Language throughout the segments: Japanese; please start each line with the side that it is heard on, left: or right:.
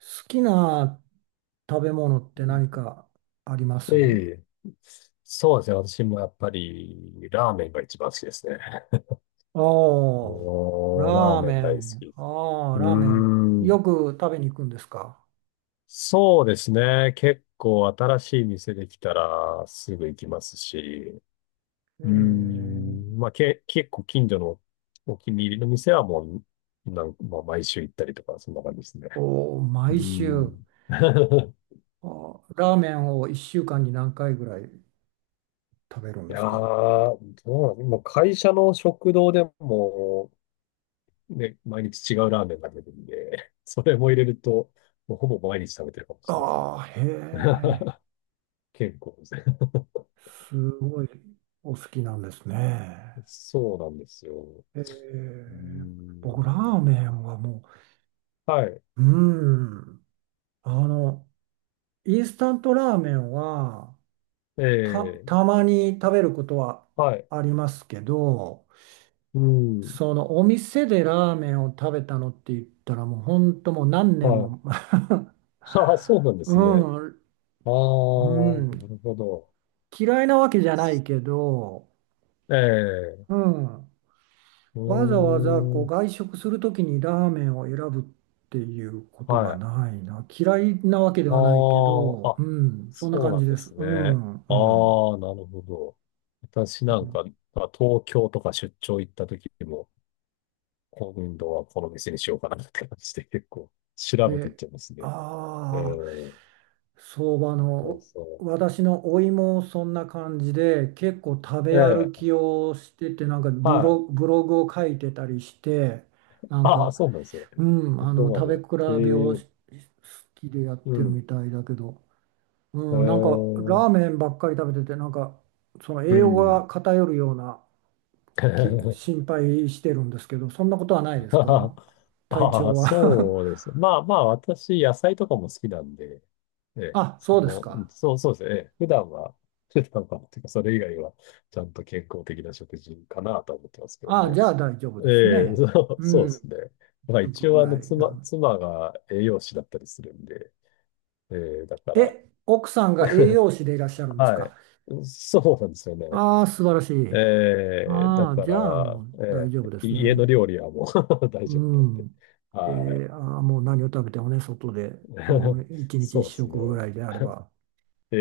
right: 好きな食べ物っ
left: う
right: て
left: ん、
right: 何かあります？
left: ええ。そうですね。私もやっぱり、ラーメンが一番好きですね。
right: ああー、
left: もう、ラー
right: ラー
left: メ
right: メ
left: ン大好
right: ン。
left: き。
right: ああ、
left: う
right: ラーメン。
left: ーん。
right: よく食べに行くんですか？
left: そうですね。結構新しい店できたらすぐ行きますし。
right: え
left: うー
right: え。
left: ん。まあ、結構近所のお気に入りの店はもう、まあ、毎週行ったりとか、そんな感じですね。
right: おー、
left: うー
right: 毎週。
left: ん。
right: あー、ラーメンを1週間に何回ぐらい食べるん
left: い
right: で
left: やー、
right: すか？
left: どうなの今、会社の食堂でも、ね、毎日違うラーメンが出てるんで それも入れると、もうほぼ毎日食べてるかもしれないですね。
right: ああ、へ え。
left: 健康ですね。
right: すごいお好きなんですね。
left: そうなんですよ。
right: え
left: うー
right: え。僕、ラーメ
left: ん。
right: ンはも
left: はい。
right: う、うん。あの、インスタントラーメンはた、
left: ええ、
right: たまに食べることは
left: はい。
right: ありますけど、
left: うん。
right: そのお店でラーメンを食べたのって言ったらもう本当もう何年
left: はい。
right: も
left: ああ、そうなんで
right: う
left: すね。
right: ん、
left: ああ、
right: う
left: な
right: ん、
left: るほど。
right: 嫌いなわけじゃないけど、
left: え
right: う
left: え、
right: ん、
left: う
right: わざわざこ
left: ー
right: う
left: ん。
right: 外食するときにラーメンを選ぶっていうこと
left: は
right: が
left: い。
right: ないな。嫌いなわけで
left: あ
right: はないけ
left: あ、
right: ど、う
left: あ、
right: ん、そんな
left: そう
right: 感
left: な
right: じ
left: ん
right: で
left: で
right: す。
left: す
right: う
left: ね。あ
right: ん、うん。
left: あ、なるほど。私
right: う
left: なん
right: ん、
left: か、まあ東京とか出張行った時も、今度はこの店にしようかなって感じで結構調べていっ
right: で、
left: ちゃいますね。え
right: ああ、
left: え、
right: 相場
left: そう
right: の、
left: そ
right: お、私のおいもそんな感じで、結構食べ
left: う。
right: 歩
left: ええ、
right: きをしてて、なんかブ
left: は
right: ロ、
left: い。
right: ブログを書いてたりして、なん
left: ああ、
right: か、
left: そうなんですよ。
right: うん、
left: そ
right: あの、
left: こま
right: 食べ比
left: で。
right: べ
left: え
right: を
left: え、
right: し好きでやっ
left: う
right: てる
left: ん。
right: みたいだけど、うん、なんかラー
left: ええ、
right: メンばっかり食べてて、なんか、その
left: う
right: 栄養
left: ん。
right: が偏るような、心 配してるんですけど、そんなことはないですか？体
left: ああ、
right: 調は。
left: そうです。まあまあ、私、野菜とかも好きなんで、え え、
right: あ、そ
left: そ
right: うです
left: の、う
right: か。
left: ん、そうですね。ええ、普段は、普段は、てか、それ以外は、ちゃんと健康的な食事かなとは思ってますけど
right: ああ、じ
left: ね。
right: ゃあ大丈夫です
left: ええ、そ
right: ね。
left: う
right: う
left: そうです
right: ん、
left: ね。まあ一
right: 食ぐ
left: 応あ
right: ら
left: の
right: い
left: 妻、
right: な。
left: 妻が栄養士だったりするんで、ええ、だから、
right: え、奥さんが栄養士でいらっしゃるんです
left: は
right: か？
left: い。そうなんですよね。
right: ああ、素晴らしい。
left: ええ、だ
right: ああ、
left: か
right: じゃあ
left: ら、
right: もう
left: え
right: 大丈夫
left: え、
right: です
left: 家の
right: ね。
left: 料理はもう 大
right: う
left: 丈夫なんで。
right: ん。
left: はい。
right: ああ、もう何を食べてもね、外で、う ん、一日
left: そ
right: 一
left: うですね。
right: 食ぐらいであれば。
left: え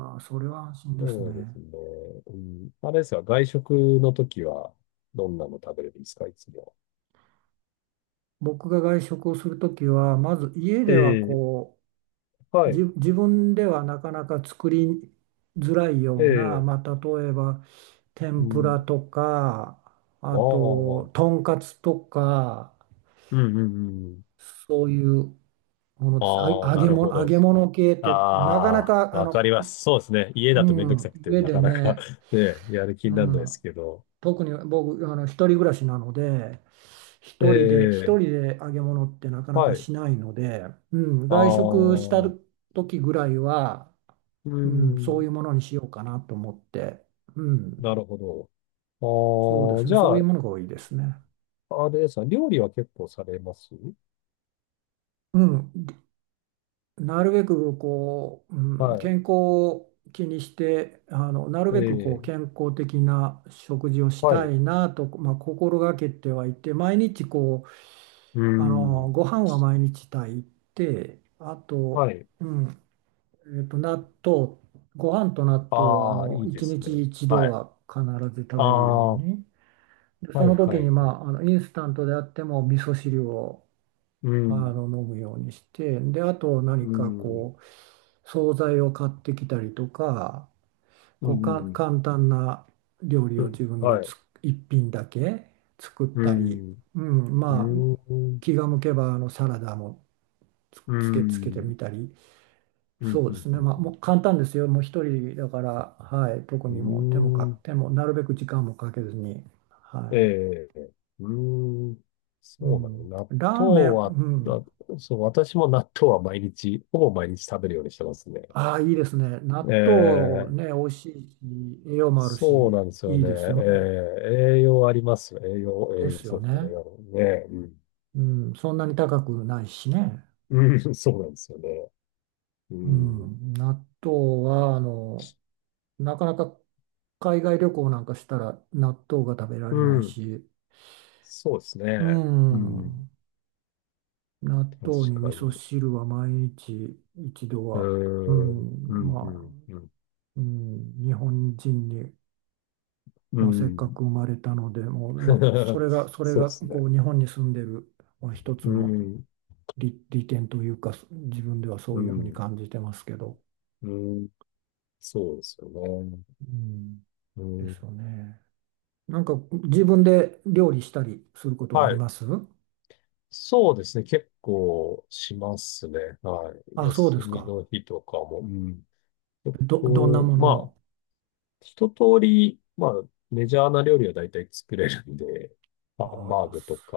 left: え、
right: あ、それは安心です
left: そうで
right: ね。
left: すね。うん、あれですか、外食の時はどんなの食べれるんですか、いつも。
right: 僕が外食をするときは、まず家
left: え
right: では
left: え、
right: こ
left: は
right: う、じ
left: い。
right: 自分ではなかなか作りづらい
left: え
right: ような、
left: え、
right: まあ、例えば、
left: う
right: 天ぷら
left: ん。
right: とか、
left: あ
right: あ
left: あ、
right: と、とんかつとか、
left: うん。
right: そういうものです。あ、
left: ああ、
right: 揚
left: な
right: げ
left: るほ
right: 物、揚
left: ど。
right: げ物系って、なかな
left: あ
right: か、
left: あ、
right: あ
left: わか
right: の、
left: ります。そうですね。家だ
right: う
left: とめんどくさ
right: ん、
left: くて、
right: 家
left: な
right: で
left: かなか
right: ね、
left: ね、やる気に
right: う
left: ならないです
right: ん、
left: けど。
right: 特に僕、あの、一人暮らしなので、
left: え
right: 一人で、一人
left: え、
right: で揚げ物ってなかな
left: は
right: か
left: い。
right: しないので、うん、
left: ああ、
right: 外食した
left: う
right: 時ぐらいは、
left: ー
right: うん、そうい
left: ん、
right: うものにしようかなと思って、う
left: な
right: ん、
left: るほど。
right: そうで
left: ああ、
right: すね、
left: じ
right: そ
left: ゃ
right: ういう
left: あ、
right: ものが多いですね。
left: あれですか、料理は結構されます？
right: うん、なるべくこう、うん、健
left: は
right: 康を気にして、あのなる
left: い。え
right: べくこう
left: え、
right: 健康的な食事をし
left: はい。
right: た
left: う
right: いなと、まあ、心がけてはいて、毎日こう
left: ー
right: あの
left: ん、
right: ご飯は毎日炊いてあと、
left: はい。
right: うん、納豆ご飯と納豆はあ
left: ああ、
right: の
left: いいで
right: 1
left: すね。
right: 日1度
left: はい。
right: は必ず食
left: あ
right: べるよう
left: あ、は
right: に、でそ
left: い
right: の時
left: は
right: に、
left: い。
right: まあ、あのインスタントであっても味噌汁を
left: う
right: あの
left: ん、
right: 飲むようにして、で、あと
left: う
right: 何か
left: ん、
right: こう、惣菜を買ってきたりとか、
left: う
right: こうか
left: ん、
right: 簡単な料理
left: う
right: を
left: ん、
right: 自分で
left: はい。
right: 一品だけ作っ
left: う
right: たり、
left: ん、
right: うん、
left: う
right: まあ、
left: ーん。
right: 気が向けばあのサラダもつ、
left: うー
right: つけて
left: ん。
right: みたり、
left: うん、
right: そう
left: う
right: です
left: ん、
right: ね、
left: うん、
right: まあも
left: う
right: う簡単ですよ、もう一人だから、はい、特にもう手もか、
left: ん。うーん。
right: 手もなるべく時間もかけずに、は
left: ええ、うーん。
right: い、う
left: そうなの。
right: ん、
left: 納
right: ラーメ
left: 豆
right: ン、
left: は、
right: うん、
left: あそう、私も納豆は毎日、ほぼ毎日食べるようにしてますね。
right: ああ、いいですね。納豆
left: ええ、
right: ね、美味しいし、栄養もある
left: そう
right: し、
left: なんですよ
right: いい
left: ね。え
right: ですよね。
left: え、栄養ありますよ。栄養、栄
right: で
left: 養、
right: す
left: そ
right: よ
left: うですね。栄
right: ね。
left: 養ね。
right: うん、そんなに高くないしね。
left: うん。うん、そうなんですよね。う
right: う
left: ん。
right: ん、納豆は、あの、なかなか海外旅行なんかしたら納豆が食べら
left: う
right: れない
left: ん。
right: し、
left: そうです
right: う
left: ね。うん。
right: ん、納
left: 確
right: 豆に
left: か
right: 味噌
left: に。
right: 汁は毎日一度
left: うー
right: は、う
left: ん。う
right: ん、
left: ん、う
right: まあ、
left: ん、うん。
right: うん、日本人に、
left: う
right: まあ、せっか
left: ん。
right: く生まれたので、もう、まあ、そ れが、それ
left: そうで
right: が
left: すね。
right: こう日本に住んでる、まあ、一つ
left: う
right: の
left: ん、
right: 利点というか、自分ではそ
left: う
right: ういうふうに
left: ん、
right: 感じてますけど、
left: うん、そうですよね。
right: うん、
left: う
right: で
left: ん、
right: すよね。なんか自分で料理したりすることはあ
left: は
right: り
left: い。
right: ます？
left: そうですね。結構しますね。はい。
right: あ、そうで
left: 休
right: す
left: み
right: か。
left: の日とかも。うん。結
right: どんな
left: 構、
right: もの
left: まあ、
right: を。
left: 一通り、まあ、メジャーな料理は大体作れるんで、
right: あ
left: ハンバー
right: あ、
left: グとか、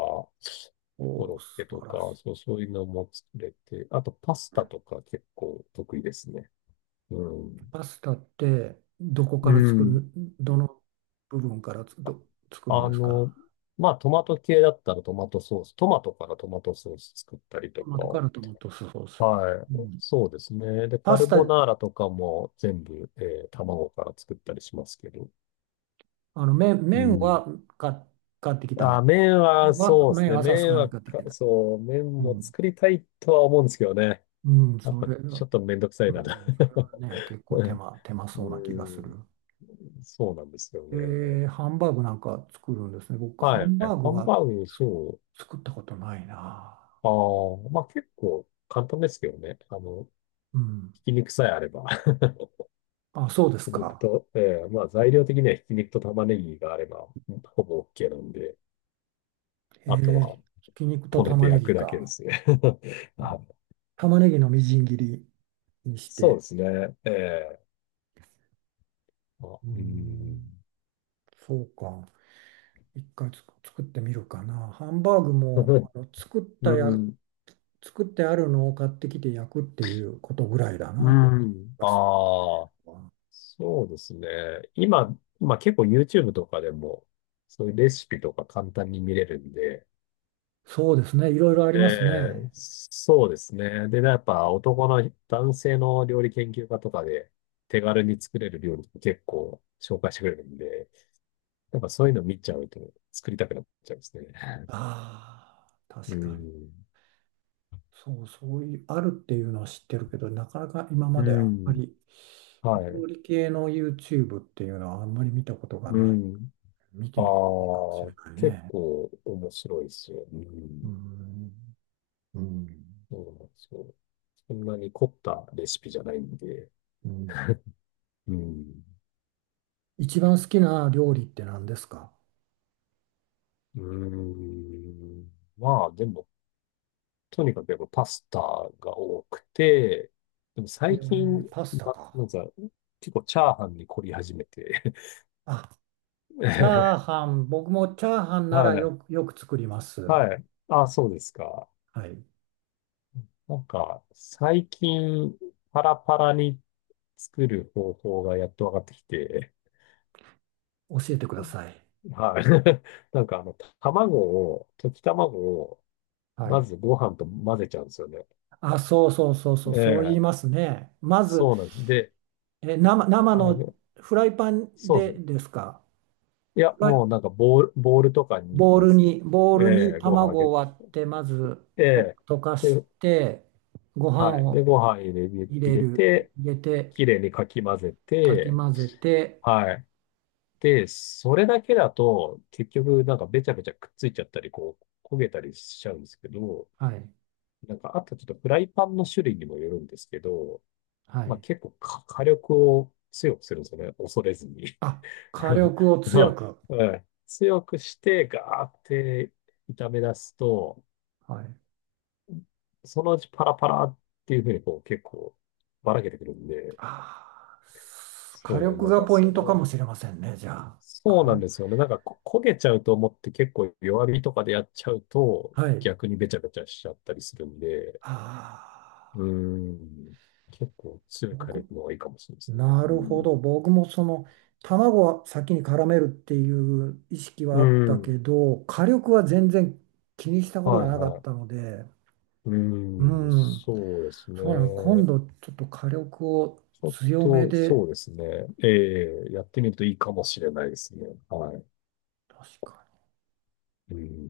left: コロッ
right: 素
left: ケと
right: 晴ら
left: か、
right: し
left: そう、そういうのも作れて、あとパスタとか結構得意ですね。う
right: い。
left: ん。
right: パスタってどこか
left: う
right: ら作
left: ん。
right: る、どの部分から作るん
left: あ
right: ですか？
left: の、まあ、トマト系だったらトマトソース、トマトからトマトソース作ったり
right: ト
left: と
right: マトからトマトソース。
left: か、はい、
right: うん、
left: そうですね。で、
right: パ
left: カ
right: ス
left: ルボ
right: タ、
left: ナーラとかも全部、卵から作ったりしますけど。
right: あの麺、
left: う
right: 麺
left: ん。
right: は買っ、買ってきた麺
left: あ、麺は
right: は、
left: そうです
right: 麺
left: ね。
right: はさす
left: 麺
right: がに
left: は
right: 買ってき
left: か、
right: た。
left: そう、麺
right: う
left: も
right: ん。
left: 作りたいとは思うんですけどね。
right: うん、
left: やっ
right: そ
left: ぱ
right: れ
left: ちょ
right: は、
left: っとめんどくさ
right: う
left: いなと。
right: ん、それ はね、結構手間そうな
left: う
right: 気がする。
left: ん、そうなんですよ
right: え
left: ね。
right: ハンバーグなんか作るんですね。僕、ハ
left: はい。
right: ンバーグ
left: ハン
right: は
left: バーグにしよ
right: 作ったことないな。
left: う。ああ、まあ結構簡単ですけどね。あの、
right: うん。
left: ひき肉さえあれば、
right: あ、そうです
left: ひき肉
right: か。
left: と、ええ、まあ材料的にはひき肉と玉ねぎがあれば、ほぼ OK なんで、
right: え
left: あと
right: ー、
left: は
right: ひき肉と
left: こねて
right: 玉ね
left: 焼
right: ぎ
left: くだけで
right: か。
left: すね。あ、
right: 玉ねぎのみじん切りにし
left: そうで
right: て。
left: すね。ええ、あ、
right: うー
left: うん。
right: ん、そうか。一回作ってみるかな。ハンバーグもあ の作っ
left: う
right: たや、
left: ん。
right: 作ってあるのを買ってきて焼くっていうことぐらいだ
left: う
right: な。
left: ん。ああ、そうですね。今、まあ結構 YouTube とかでも、そういうレシピとか簡単に見れるんで、
right: そうですね。いろいろあり
left: え
right: ます
left: え、
right: ね。
left: そうですね。で、やっぱ男性の料理研究家とかで手軽に作れる料理って結構紹介してくれるんで、やっぱそういうの見ちゃうと作りたくなっちゃうんですね。
right: ああ、
left: う
right: 確かに。
left: ん。
right: そう、そういう、あるっていうのは知ってるけど、なかなか今まであ
left: う
right: んま
left: ん。
right: り
left: は
right: 料
left: い。
right: 理系の YouTube っていうのはあんまり見たことが
left: う
right: ない。
left: ん。
right: 見て
left: あ
right: みてもいいかもしれ
left: あ、
right: ない
left: 結
right: ね。
left: 構面白いですよ。う
right: う
left: ん。
right: ん、うん、
left: そうなんですよ。そんなに凝ったレシピじゃないんで。
right: うん。
left: うん。
right: 一番好きな料理って何ですか？
left: うん。まあ、でも、とにかくやっぱパスタが多くて、でも
right: え
left: 最
right: ー、
left: 近、
right: パスタ
left: ま、
right: か。
left: なんか、結構チャーハンに凝り始めて
right: あ、チャー
left: ええ、
right: ハン、僕もチャーハンなら
left: はい。
right: よく作ります。
left: はい。あ、そうですか。
right: はい。
left: なんか、最近、パラパラに作る方法がやっと分かってきて、
right: 教えてください。
left: はい。なんかあの、卵溶き卵を、
right: は
left: ま
right: い。
left: ずご飯と混ぜちゃうんですよね。
right: あ、そうそうそうそう、
left: え
right: そう言い
left: え、
right: ますね。まず、
left: そうなんです。で、
right: えー生、生
left: あ
right: の
left: れ、
right: フライパン
left: そう
right: で
left: です。
right: ですか。
left: いや、
right: フライ、
left: もうなんかボールとかに
right: ボウ
left: ま
right: ル
left: ず、
right: に、ボウル
left: え
right: に
left: え、ご飯あ
right: 卵
left: げ
right: を
left: て、
right: 割って、まず
left: え
right: と
left: え、
right: 溶かし
left: で、
right: て、ご飯
left: はい。で、
right: を
left: ご飯入れ、
right: 入
left: 入
right: れ
left: れ
right: る、
left: て、
right: 入れて、
left: きれいにかき混ぜ
right: かき
left: て、
right: 混ぜて、
left: はい。で、それだけだと、結局なんかべちゃべちゃくっついちゃったり、こう、焦げたりしちゃうんですけど、
right: はい。
left: なんかあとちょっとフライパンの種類にもよるんですけど、
right: は
left: まあ
right: い。
left: 結構火力を強くするんですよね。恐れずに。
right: あ、火 力を強
left: まあ、
right: く。
left: うん、強くして、ガーって炒め出すと、
right: はい、
left: そのうちパラパラっていうふうにこう結構ばらけてくるんで、
right: 火
left: そう、
right: 力
left: なん
right: が
left: か
right: ポイ
left: そ
right: ントか
left: の、
right: もしれませんね、じゃあ。
left: そう
right: 火
left: なん
right: 力、
left: ですよね。なんか焦げちゃうと思って結構弱火とかでやっちゃうと
right: はい。
left: 逆にべちゃべちゃしちゃったりするんで、
right: あ
left: うー
right: あ、
left: ん、結構強い火
right: 僕、
left: 力の方がいいかもしれないですね。
right: な
left: う
right: るほ
left: ん。
right: ど。僕もその、卵は先に絡めるっていう意識は
left: う
right: あったけ
left: ん。
right: ど、火力は全然気にしたこと
left: は
right: が
left: い
right: なか
left: は
right: った
left: い。
right: ので、
left: う
right: う
left: ん、
right: ん、
left: そうです
right: そうなの、今
left: ね。
right: 度ちょっと火力を
left: ちょっ
right: 強め
left: と、
right: で、
left: そうですね。ええ、やってみるといいかもしれないですね。はい。
right: 確かに。
left: うん